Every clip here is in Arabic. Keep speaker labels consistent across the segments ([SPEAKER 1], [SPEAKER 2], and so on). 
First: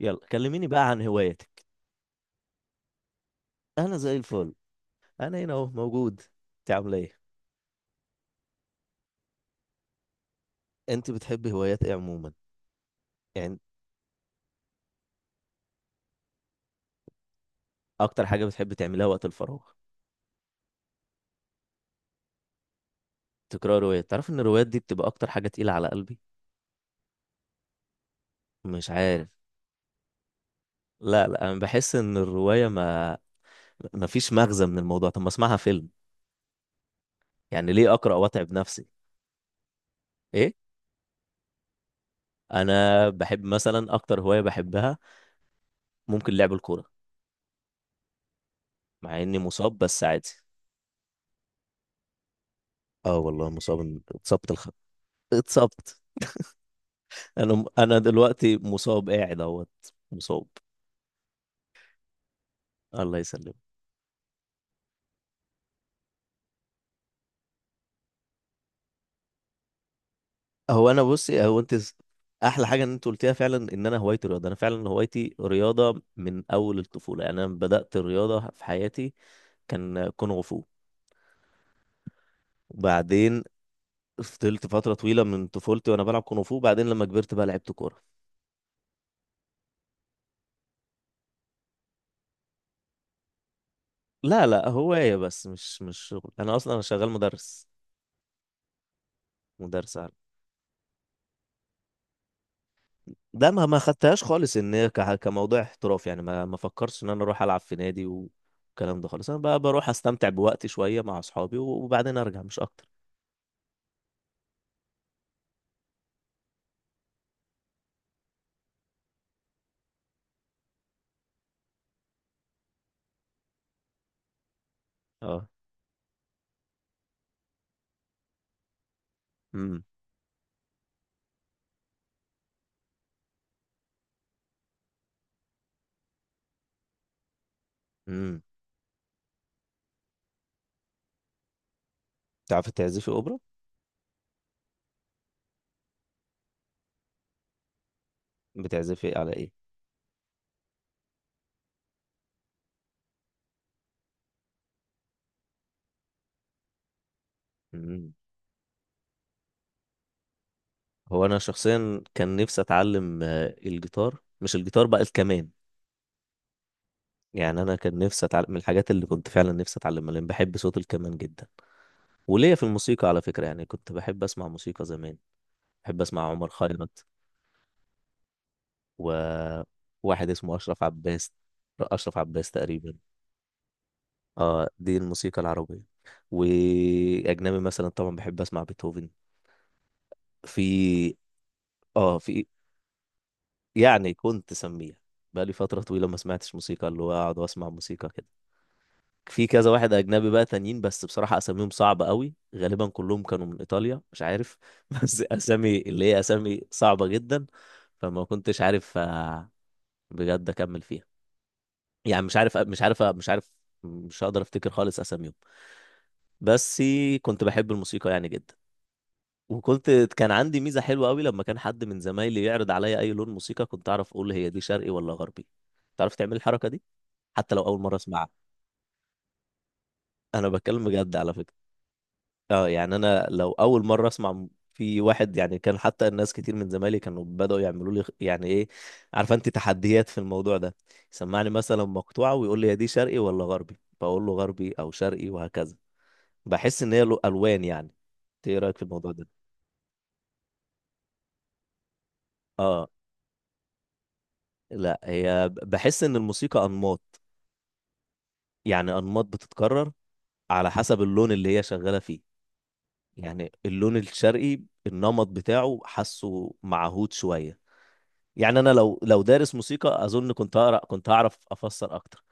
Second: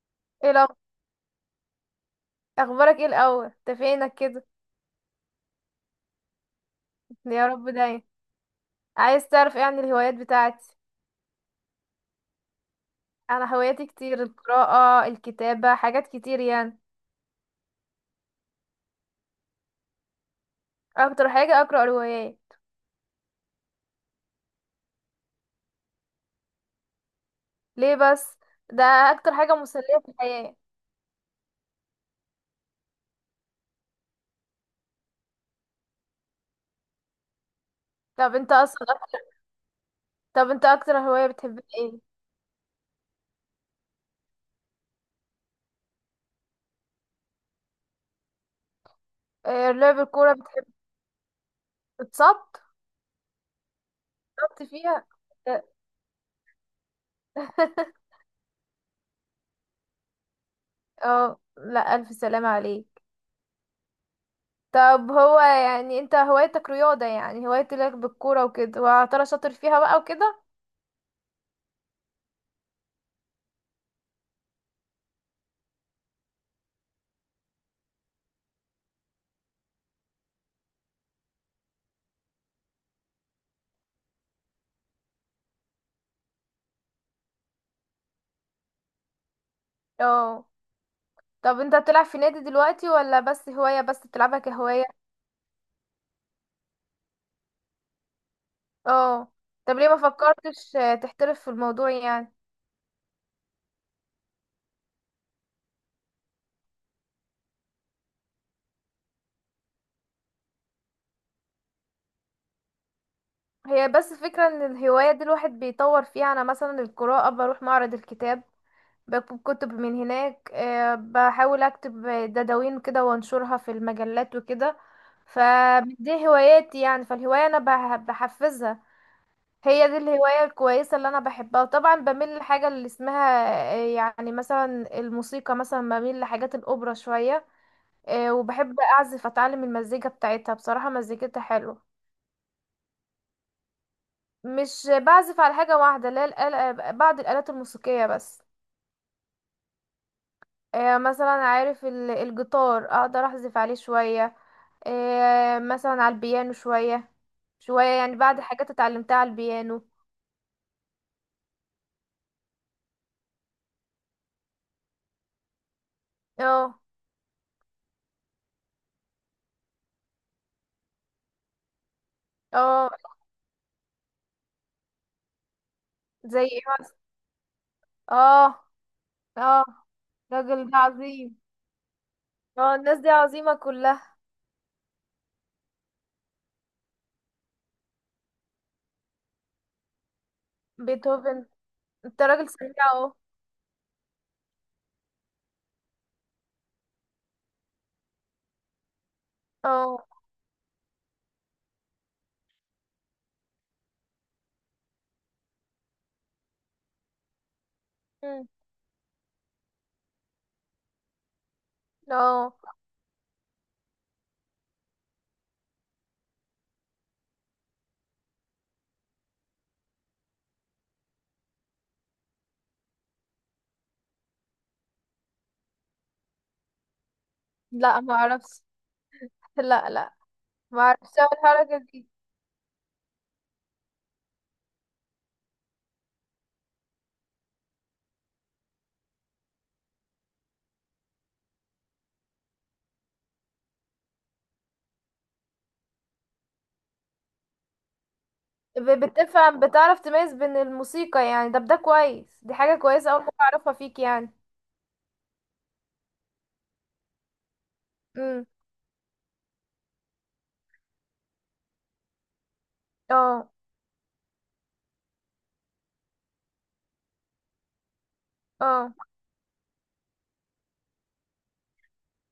[SPEAKER 1] يلا
[SPEAKER 2] ايه
[SPEAKER 1] كلميني
[SPEAKER 2] لو
[SPEAKER 1] بقى عن هواياتك.
[SPEAKER 2] اخبارك ايه الاول انت
[SPEAKER 1] انا
[SPEAKER 2] فينك
[SPEAKER 1] زي
[SPEAKER 2] كده؟
[SPEAKER 1] الفل. انا هنا اهو موجود. انت عامله ايه؟
[SPEAKER 2] يا رب دايما. عايز تعرف ايه عن الهوايات بتاعتي؟
[SPEAKER 1] انت بتحبي هوايات ايه عموما؟
[SPEAKER 2] انا
[SPEAKER 1] يعني،
[SPEAKER 2] هواياتي كتير، القراءة، الكتابة، حاجات كتير يعني.
[SPEAKER 1] اكتر حاجه بتحبي تعمليها وقت الفراغ؟
[SPEAKER 2] اكتر حاجة اقرأ روايات.
[SPEAKER 1] تقرا روايات؟ تعرف ان الروايات دي بتبقى اكتر حاجه تقيله على قلبي.
[SPEAKER 2] ليه بس؟ ده
[SPEAKER 1] مش عارف.
[SPEAKER 2] اكتر حاجة مسلية في الحياة.
[SPEAKER 1] لا، لا، انا بحس ان الروايه ما فيش مغزى من الموضوع. طب ما اسمعها فيلم. يعني، ليه اقرا
[SPEAKER 2] طب
[SPEAKER 1] واتعب
[SPEAKER 2] انت
[SPEAKER 1] نفسي؟
[SPEAKER 2] اصلا طب
[SPEAKER 1] ايه؟
[SPEAKER 2] انت اكتر هواية بتحب ايه؟
[SPEAKER 1] انا بحب مثلا، اكتر هوايه بحبها ممكن لعب الكوره. مع اني
[SPEAKER 2] آه،
[SPEAKER 1] مصاب،
[SPEAKER 2] لعب
[SPEAKER 1] بس عادي.
[SPEAKER 2] الكورة بتحب؟ تتصبط؟
[SPEAKER 1] اه، والله مصاب،
[SPEAKER 2] تصبت فيها.
[SPEAKER 1] اتصبت. انا دلوقتي مصاب، قاعد اهوت. مصاب.
[SPEAKER 2] اه، لا، الف سلامة عليك.
[SPEAKER 1] الله يسلمك.
[SPEAKER 2] طب هو يعني انت هوايتك رياضة، يعني هوايتك بالكورة وكده، وترى شاطر فيها بقى وكده؟
[SPEAKER 1] هو انا، بصي. احلى حاجه ان انت قلتيها فعلا ان انا هوايتي رياضه. انا فعلا هوايتي رياضه من اول الطفوله. يعني، انا بدات الرياضه في حياتي. كان كونغ فو. وبعدين، فضلت فتره طويله من طفولتي وانا بلعب كونغ فو. وبعدين لما كبرت بقى، لعبت كوره.
[SPEAKER 2] اه. طب انت بتلعب في نادي دلوقتي ولا بس هواية، بس بتلعبها
[SPEAKER 1] لا، لا،
[SPEAKER 2] كهواية؟
[SPEAKER 1] هوايه بس، مش شغل. انا اصلا انا شغال مدرس.
[SPEAKER 2] اه. طب ليه
[SPEAKER 1] مدرس.
[SPEAKER 2] ما فكرتش تحترف في الموضوع يعني؟
[SPEAKER 1] ده ما خدتهاش خالص ان هي كموضوع احتراف. يعني، ما فكرش ان انا اروح العب في نادي والكلام ده خالص. انا بقى بروح استمتع بوقتي شويه مع اصحابي وبعدين ارجع، مش اكتر.
[SPEAKER 2] هي بس فكرة ان الهواية دي الواحد بيطور فيها، انا مثلا القراءة بروح معرض الكتاب، بكتب كتب من هناك، بحاول اكتب دواوين كده وانشرها في المجلات وكده.
[SPEAKER 1] اه.
[SPEAKER 2] فدي هواياتي يعني، فالهواية انا بحفزها.
[SPEAKER 1] امم.
[SPEAKER 2] هي دي الهواية الكويسة اللي أنا بحبها، وطبعا بميل لحاجة اللي اسمها يعني مثلا الموسيقى، مثلا بميل لحاجات الأوبرا شوية.
[SPEAKER 1] امم.
[SPEAKER 2] وبحب أعزف، أتعلم المزيكا بتاعتها، بصراحة مزيكتها حلوة.
[SPEAKER 1] تعرفي تعزفي اوبرا؟
[SPEAKER 2] مش بعزف على حاجة واحدة، لا الآلة، بعض الآلات الموسيقية بس.
[SPEAKER 1] بتعزفي على ايه؟
[SPEAKER 2] مثلا عارف الجيتار أقدر أعزف عليه شوية. مثلا على البيانو شوية. شوية
[SPEAKER 1] امم.
[SPEAKER 2] يعني، بعض الحاجات اتعلمتها على البيانو.
[SPEAKER 1] هو انا شخصيا كان نفسي اتعلم الجيتار. مش الجيتار، بقى الكمان.
[SPEAKER 2] اه.
[SPEAKER 1] يعني، انا كان نفسي اتعلم من الحاجات اللي كنت فعلا نفسي اتعلمها، لان بحب صوت الكمان جدا. وليا في
[SPEAKER 2] اه،
[SPEAKER 1] الموسيقى على فكره. يعني كنت بحب اسمع موسيقى زمان. بحب اسمع
[SPEAKER 2] زي
[SPEAKER 1] عمر
[SPEAKER 2] ايه مثلا؟
[SPEAKER 1] خيرت.
[SPEAKER 2] اه اه،
[SPEAKER 1] وواحد اسمه
[SPEAKER 2] الراجل ده
[SPEAKER 1] أشرف عباس.
[SPEAKER 2] عظيم.
[SPEAKER 1] أشرف عباس
[SPEAKER 2] اه،
[SPEAKER 1] تقريبا.
[SPEAKER 2] الناس دي عظيمة كلها.
[SPEAKER 1] اه، دي الموسيقى العربية. وأجنبي مثلا، طبعا بحب أسمع بيتهوفن. في.
[SPEAKER 2] بيتهوفن؟
[SPEAKER 1] اه،
[SPEAKER 2] انت
[SPEAKER 1] في.
[SPEAKER 2] راجل سريع اهو.
[SPEAKER 1] يعني، كنت سميع. بقالي فترة طويلة ما سمعتش موسيقى، اللي هو أقعد وأسمع موسيقى كده. في كذا واحد
[SPEAKER 2] اه.
[SPEAKER 1] أجنبي بقى تانيين، بس بصراحة أساميهم صعبة قوي. غالبا كلهم كانوا من إيطاليا، مش عارف. بس أسامي اللي هي أسامي صعبة جدا. فما
[SPEAKER 2] مم.
[SPEAKER 1] كنتش عارف، بجد أكمل فيها. يعني، مش
[SPEAKER 2] اه.
[SPEAKER 1] عارف، مش عارف، مش عارف. مش هقدر افتكر خالص اساميهم. بس كنت بحب الموسيقى يعني، جدا. وكنت كان عندي ميزة حلوة قوي. لما كان حد من زمايلي يعرض عليا اي لون موسيقى، كنت اعرف اقول هي دي شرقي ولا غربي. تعرف تعمل الحركة دي؟ حتى لو اول مرة
[SPEAKER 2] لا، ما
[SPEAKER 1] اسمعها.
[SPEAKER 2] اعرفش. لا، لا.
[SPEAKER 1] انا
[SPEAKER 2] ما
[SPEAKER 1] بتكلم
[SPEAKER 2] اعرفش
[SPEAKER 1] بجد
[SPEAKER 2] أعمل
[SPEAKER 1] على فكرة.
[SPEAKER 2] الحركة دي.
[SPEAKER 1] اه، يعني، انا لو اول مرة اسمع، في واحد يعني كان، حتى الناس كتير من زمايلي كانوا بدأوا يعملوا لي يعني ايه. عارفه انت تحديات في الموضوع ده؟ يسمعني مثلا مقطوعة ويقول لي، هي دي شرقي ولا غربي، فاقول له غربي او شرقي، وهكذا. بحس ان هي له الوان، يعني. إنت ايه رايك في الموضوع ده؟
[SPEAKER 2] بتفهم، بتعرف تميز بين الموسيقى يعني، ده بده كويس، دي حاجة
[SPEAKER 1] اه،
[SPEAKER 2] كويسة اول مرة اعرفها فيك يعني.
[SPEAKER 1] لا، هي بحس ان الموسيقى انماط.
[SPEAKER 2] امم.
[SPEAKER 1] يعني، انماط بتتكرر. على حسب اللون اللي هي شغاله فيه.
[SPEAKER 2] اه.
[SPEAKER 1] يعني، اللون الشرقي، النمط بتاعه حاسه معهود شويه. يعني، انا
[SPEAKER 2] اه.
[SPEAKER 1] لو دارس موسيقى، اظن كنت هقرا، كنت هعرف افسر اكتر.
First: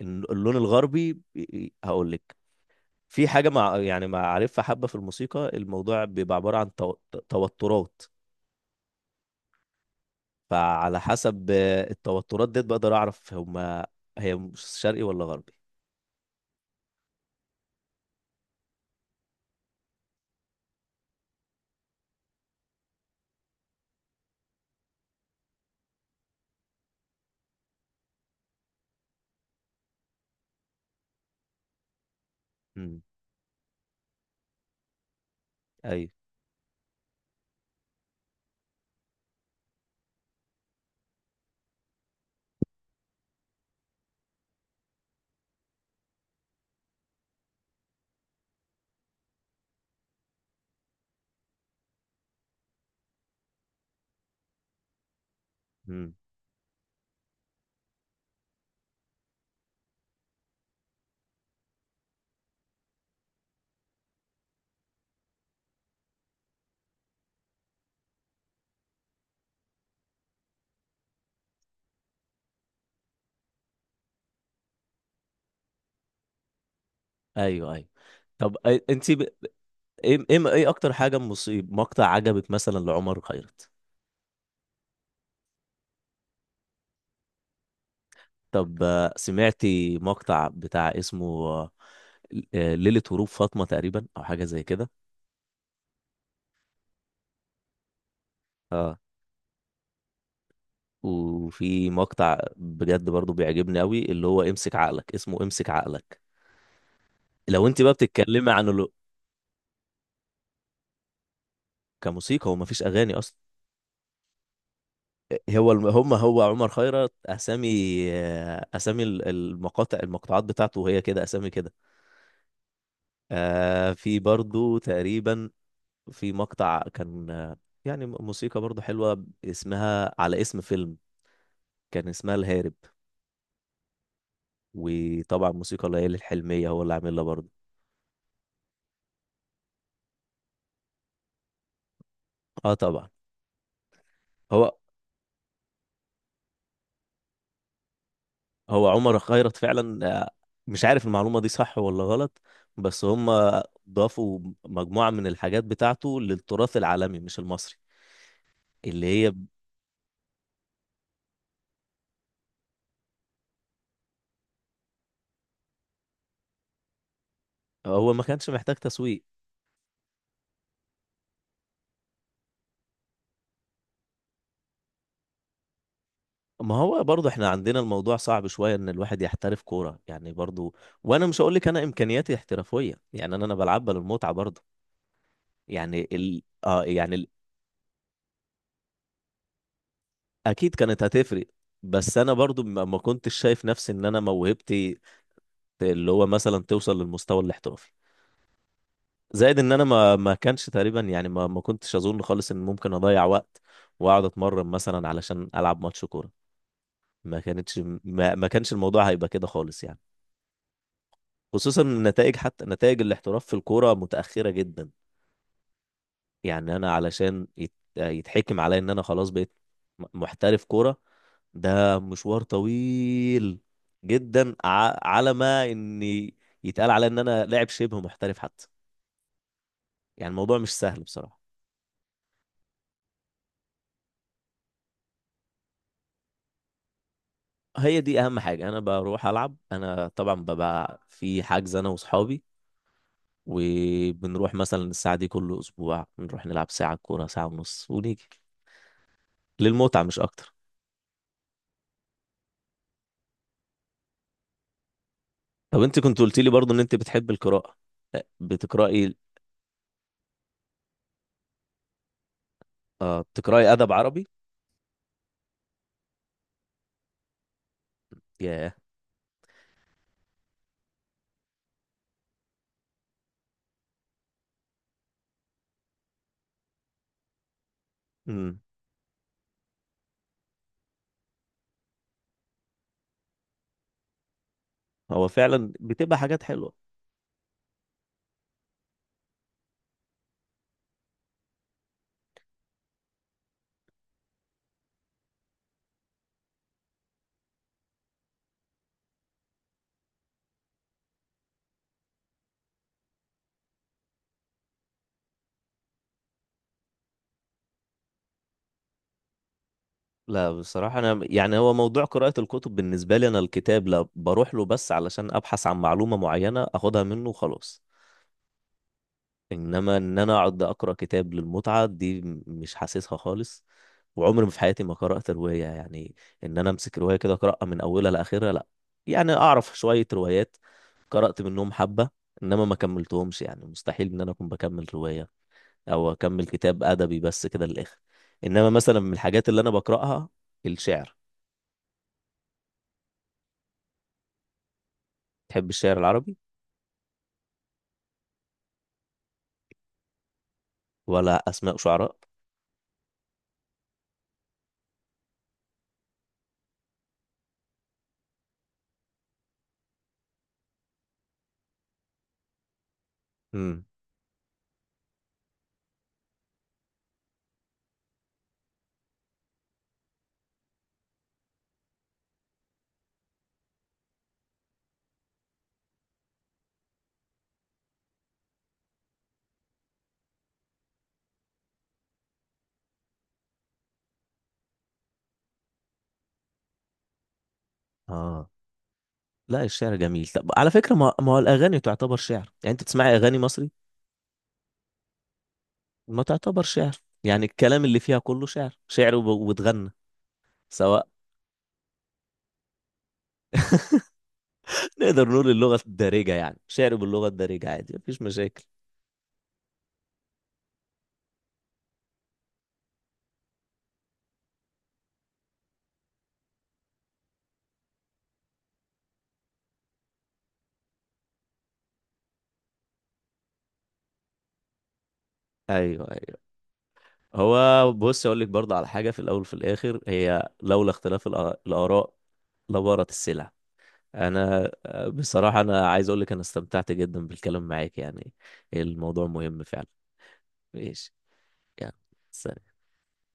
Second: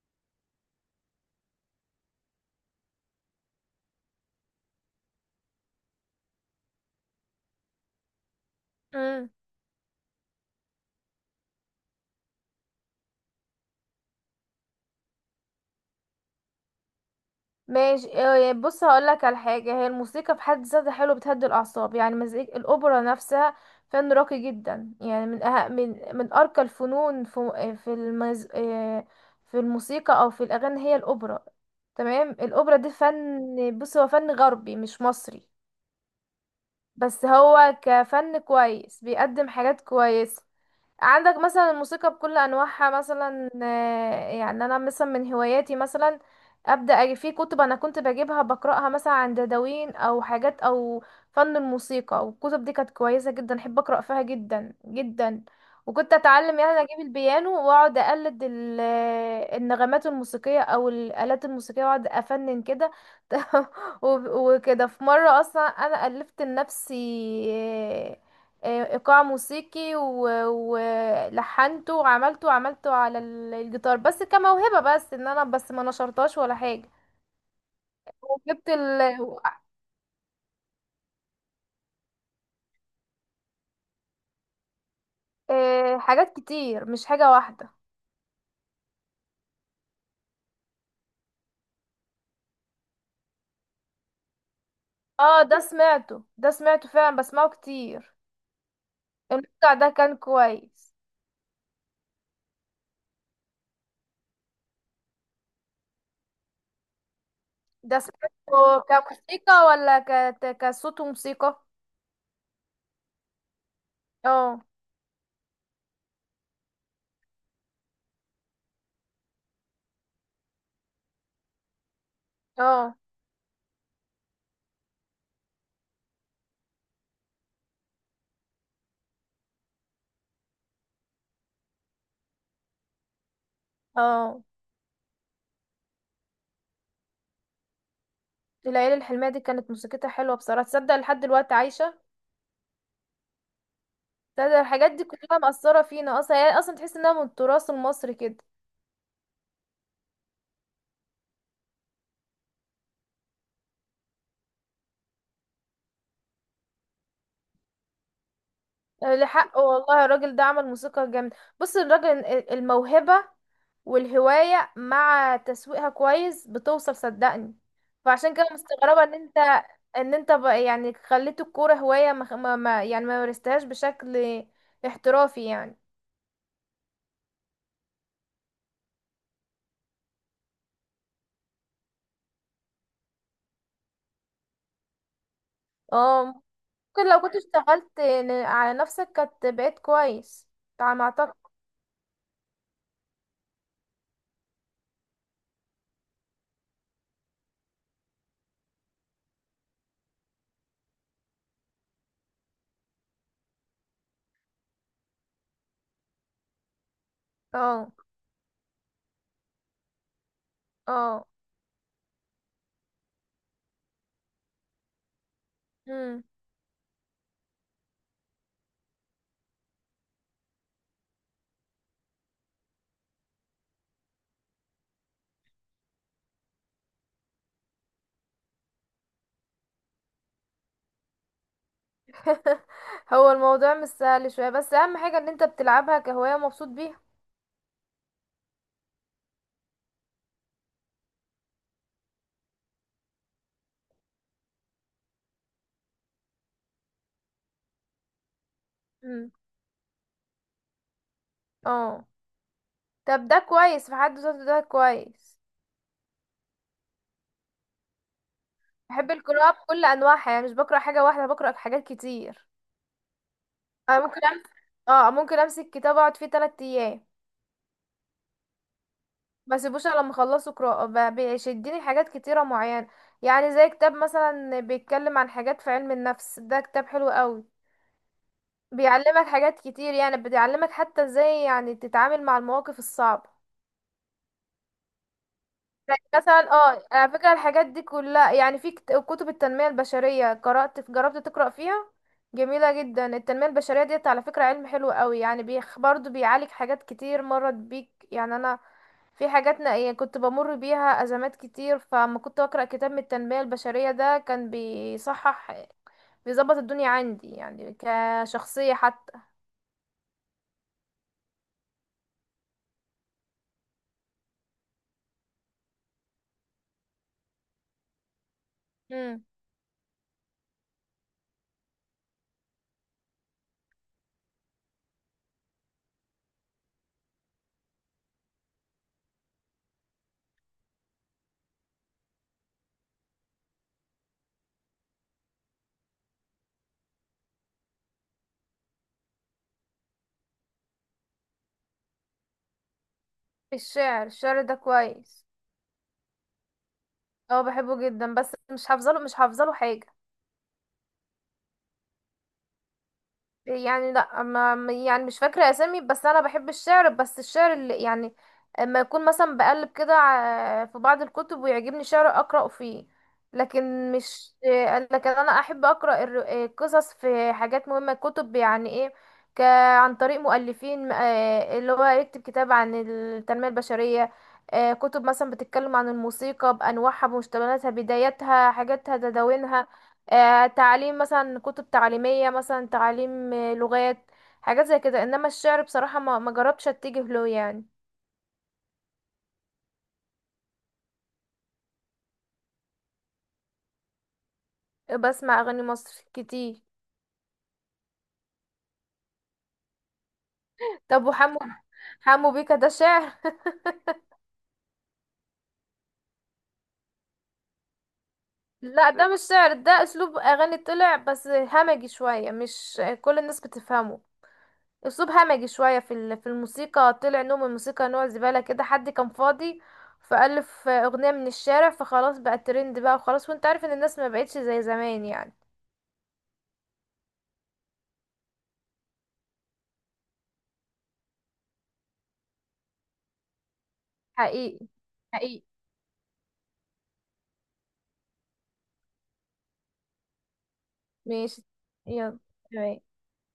[SPEAKER 1] اللون الغربي. هقول لك. في حاجه، مع يعني معرفه حبه في الموسيقى، الموضوع بيبقى عباره عن توترات.
[SPEAKER 2] مم.
[SPEAKER 1] فعلى حسب التوترات ديت، بقدر اعرف هما. هي مش شرقي ولا غربي.
[SPEAKER 2] ماشي إيه، بص هقولك على حاجة، هي الموسيقى في حد ذاتها حلو، بتهدي الأعصاب، يعني مزيكا الأوبرا نفسها فن راقي جدا، يعني من أه... من من أرقى الفنون في في المز... إيه، في الموسيقى أو في الأغاني هي الأوبرا. تمام، الأوبرا دي
[SPEAKER 1] امم.
[SPEAKER 2] فن، بص هو فن غربي مش مصري.
[SPEAKER 1] ايوه.
[SPEAKER 2] بس هو كفن كويس بيقدم حاجات كويسة. عندك مثلا الموسيقى بكل انواعها، مثلا يعني انا مثلا من هواياتي مثلا. ابدا أجي في كتب، انا كنت بجيبها بقراها مثلا، عن دواوين او حاجات او فن الموسيقى، والكتب دي كانت كويسه جدا، احب اقرا فيها جدا جدا. وكنت
[SPEAKER 1] امم.
[SPEAKER 2] اتعلم يعني، اجيب البيانو واقعد اقلد النغمات الموسيقيه او الالات الموسيقيه، واقعد افنن كده. وكده في مره اصلا انا الفت لنفسي آه، ايقاع موسيقي، ولحنته وعملته وعملته على الجيتار، بس كموهبة، بس ان انا بس ما نشرتهاش ولا حاجة.
[SPEAKER 1] ايوه، ايوه. طب،
[SPEAKER 2] وجبت
[SPEAKER 1] انت ب... ايه، ايه، ايه، اكتر حاجه مصيب مقطع عجبك مثلا لعمر خيرت؟
[SPEAKER 2] حاجات كتير، مش حاجة واحدة.
[SPEAKER 1] طب، سمعتي مقطع بتاع اسمه، ليله هروب فاطمه تقريبا، او حاجه زي كده؟
[SPEAKER 2] اه، ده سمعته، ده سمعته فعلا، بسمعه كتير.
[SPEAKER 1] اه،
[SPEAKER 2] المقطع ده كان كويس.
[SPEAKER 1] وفي مقطع بجد برضو بيعجبني قوي، اللي هو امسك عقلك، اسمه امسك عقلك. لو انت بقى
[SPEAKER 2] ده
[SPEAKER 1] بتتكلمي
[SPEAKER 2] سمعته
[SPEAKER 1] عن
[SPEAKER 2] كموسيقى ولا كصوت وموسيقى؟
[SPEAKER 1] كموسيقى. هو مفيش اغاني اصلا.
[SPEAKER 2] اه.
[SPEAKER 1] هو هم، هو عمر خيرت، اسامي. اسامي المقاطع، المقطوعات بتاعته هي كده، اسامي كده.
[SPEAKER 2] اه.
[SPEAKER 1] في برضو تقريبا. في مقطع كان، يعني، موسيقى برضو حلوة، اسمها على اسم فيلم. كان اسمها الهارب.
[SPEAKER 2] اه.
[SPEAKER 1] وطبعا، موسيقى ليالي الحلمية هو اللي عاملها برضو.
[SPEAKER 2] العيلة الحلمية دي كانت موسيقتها حلوة بصراحة، تصدق لحد دلوقتي عايشة؟
[SPEAKER 1] اه، طبعا.
[SPEAKER 2] ده
[SPEAKER 1] هو
[SPEAKER 2] الحاجات دي كلها مأثرة فينا اصلا يعني، اصلا تحس انها من التراث المصري كده.
[SPEAKER 1] هو عمر خيرت فعلا. مش عارف المعلومة دي صح ولا غلط. بس هم. ضافوا مجموعة من الحاجات بتاعته للتراث العالمي، مش المصري. اللي هي.
[SPEAKER 2] لحق والله الراجل ده عمل موسيقى جامدة، بص الراجل الموهبة والهواية مع تسويقها كويس بتوصل، صدقني.
[SPEAKER 1] هو ما
[SPEAKER 2] فعشان كده
[SPEAKER 1] كانش محتاج
[SPEAKER 2] مستغربة ان
[SPEAKER 1] تسويق.
[SPEAKER 2] انت يعني خليت الكورة هواية، يعني ما مارستهاش بشكل احترافي يعني.
[SPEAKER 1] ما هو برضه احنا عندنا الموضوع صعب شوية ان الواحد يحترف كورة، يعني برضه. وانا مش هقول لك انا امكانياتي احترافية. يعني، انا بلعبها للمتعة برضه. يعني
[SPEAKER 2] اه.
[SPEAKER 1] ال... اه
[SPEAKER 2] ممكن
[SPEAKER 1] يعني
[SPEAKER 2] لو
[SPEAKER 1] ال...
[SPEAKER 2] كنت اشتغلت على نفسك كانت بقيت كويس.
[SPEAKER 1] اكيد
[SPEAKER 2] على
[SPEAKER 1] كانت
[SPEAKER 2] ما اعتقد.
[SPEAKER 1] هتفرق. بس انا برضه ما كنتش شايف نفسي ان انا موهبتي. اللي هو مثلا توصل للمستوى الاحترافي. زائد ان انا ما كانش تقريبا. يعني، ما كنتش اظن خالص ان ممكن اضيع وقت. واقعد اتمرن مثلا علشان العب ماتش كورة. ما كانتش
[SPEAKER 2] اه.
[SPEAKER 1] ما, ما كانش الموضوع هيبقى كده خالص، يعني.
[SPEAKER 2] اه.
[SPEAKER 1] خصوصا النتائج، حتى نتائج الاحتراف في الكورة متأخرة جدا.
[SPEAKER 2] مم.
[SPEAKER 1] يعني، أنا علشان يتحكم عليا إن أنا خلاص بقيت محترف كورة. ده مشوار طويل جدا، على ما إني يتقال عليا إن أنا لاعب شبه محترف، حتى. يعني، الموضوع مش سهل بصراحة.
[SPEAKER 2] هو الموضوع مش سهل شوية، بس اهم حاجة ان انت بتلعبها كهواية ومبسوط بيها.
[SPEAKER 1] هي دي أهم حاجة. أنا بروح ألعب. أنا طبعا ببقى في حجز، أنا وأصحابي. وبنروح مثلا الساعة دي كل أسبوع، بنروح نلعب ساعة كورة، ساعة ونص، ونيجي.
[SPEAKER 2] مم.
[SPEAKER 1] للمتعة، مش أكتر.
[SPEAKER 2] اه. طب ده كويس في حد ذاته، ده كويس.
[SPEAKER 1] طب، انت كنت قلت لي برضو ان انت بتحب القراءة.
[SPEAKER 2] بحب
[SPEAKER 1] بتقرأي؟
[SPEAKER 2] القراءة بكل انواعها يعني، مش بقرا حاجة واحدة، بقرا حاجات كتير.
[SPEAKER 1] اه، بتقرأي ادب
[SPEAKER 2] انا ممكن
[SPEAKER 1] عربي؟
[SPEAKER 2] امسك اه ممكن امسك كتاب، اقعد فيه تلات ايام.
[SPEAKER 1] ياه.
[SPEAKER 2] ما اسيبوش الا لما اخلصه قراءة، بيشدني حاجات كتيرة معينة. يعني زي كتاب مثلا بيتكلم عن حاجات في علم النفس، ده كتاب حلو قوي.
[SPEAKER 1] امم.
[SPEAKER 2] بيعلمك حاجات كتير يعني، بيعلمك حتى ازاي يعني تتعامل مع المواقف الصعبة.
[SPEAKER 1] هو فعلا
[SPEAKER 2] يعني
[SPEAKER 1] بتبقى حاجات
[SPEAKER 2] مثلا
[SPEAKER 1] حلوة.
[SPEAKER 2] على فكرة الحاجات دي كلها يعني، في كتب التنمية البشرية، قرأت، جربت تقرأ فيها؟ جميلة جدا التنمية البشرية ديت، على فكرة علم حلو قوي يعني، بيخ برضو بيعالج حاجات كتير مرت بيك يعني، انا في حاجات نائية كنت بمر بيها أزمات كتير، فما كنت أقرأ كتاب من التنمية البشرية ده كان بيصحح، بيظبط الدنيا عندي يعني كشخصية حتى.
[SPEAKER 1] لا، بصراحة انا يعني، هو موضوع قراءة الكتب بالنسبة لي، انا الكتاب لا بروح له بس علشان ابحث عن معلومة معينة اخدها منه وخلاص.
[SPEAKER 2] مم.
[SPEAKER 1] انما ان انا اقعد اقرا كتاب للمتعه دي، مش حاسسها خالص. وعمري ما في حياتي ما قرات روايه، يعني. ان انا امسك روايه كده اقراها من اولها لاخرها، لا. يعني، اعرف شويه روايات. قرات منهم حبه. انما ما كملتهمش، يعني مستحيل ان انا اكون بكمل روايه. او اكمل كتاب ادبي بس كده للاخر. انما مثلا من الحاجات اللي انا بقراها: الشعر.
[SPEAKER 2] الشعر ده كويس.
[SPEAKER 1] تحب الشعر العربي؟
[SPEAKER 2] اه، بحبه جدا بس مش حافظه له حاجة.
[SPEAKER 1] ولا اسماء شعراء؟
[SPEAKER 2] يعني لا يعني مش فاكرة أسامي، بس أنا بحب الشعر، بس الشعر اللي يعني اما يكون مثلا بقلب كده في بعض الكتب ويعجبني شعر أقرأ فيه.
[SPEAKER 1] امم.
[SPEAKER 2] لكن مش لكن أنا أحب أقرأ القصص في حاجات مهمة، كتب يعني إيه، ك عن طريق مؤلفين اللي هو يكتب كتاب عن التنمية البشرية. كتب مثلا بتتكلم عن الموسيقى بأنواعها، بمشتقاتها، بداياتها، حاجاتها، تداوينها. تعليم، مثلا كتب تعليمية، مثلا تعليم لغات، حاجات زي كده. انما الشعر بصراحة ما جربتش اتجه له يعني.
[SPEAKER 1] اه، لا، الشعر جميل. طب على فكره، ما هو الاغاني تعتبر شعر، يعني انت تسمعي اغاني مصري؟
[SPEAKER 2] بسمع اغاني مصر
[SPEAKER 1] ما
[SPEAKER 2] كتير.
[SPEAKER 1] تعتبر شعر. يعني، الكلام اللي فيها كله شعر، شعر واتغنى.
[SPEAKER 2] طب
[SPEAKER 1] سواء.
[SPEAKER 2] وحمو حمو بيكا ده شعر؟
[SPEAKER 1] نقدر نقول اللغة الدارجة، يعني شعر باللغة الدارجة عادي، مفيش مشاكل.
[SPEAKER 2] لا، ده مش شعر، ده اسلوب اغاني طلع بس همجي شوية، مش كل الناس بتفهمه، اسلوب همجي شوية في الموسيقى، طلع نوع من الموسيقى، نوع زبالة كده، حد كان فاضي فألف أغنية من الشارع، فخلاص بقى الترند بقى، وخلاص، وانت عارف ان الناس ما بقتش زي زمان يعني.
[SPEAKER 1] ايوه، ايوه. هو بص، اقول لك برضه على حاجة. في الاول وفي الاخر، هي لولا اختلاف الاراء. لبارت السلع.
[SPEAKER 2] حقيقي،
[SPEAKER 1] انا
[SPEAKER 2] حقيقي.
[SPEAKER 1] بصراحة انا عايز اقول لك انا استمتعت جدا بالكلام معاك، يعني. الموضوع مهم فعلا. ماشي.
[SPEAKER 2] ماشي.
[SPEAKER 1] يعني.
[SPEAKER 2] يلا.
[SPEAKER 1] سلام.
[SPEAKER 2] تمام.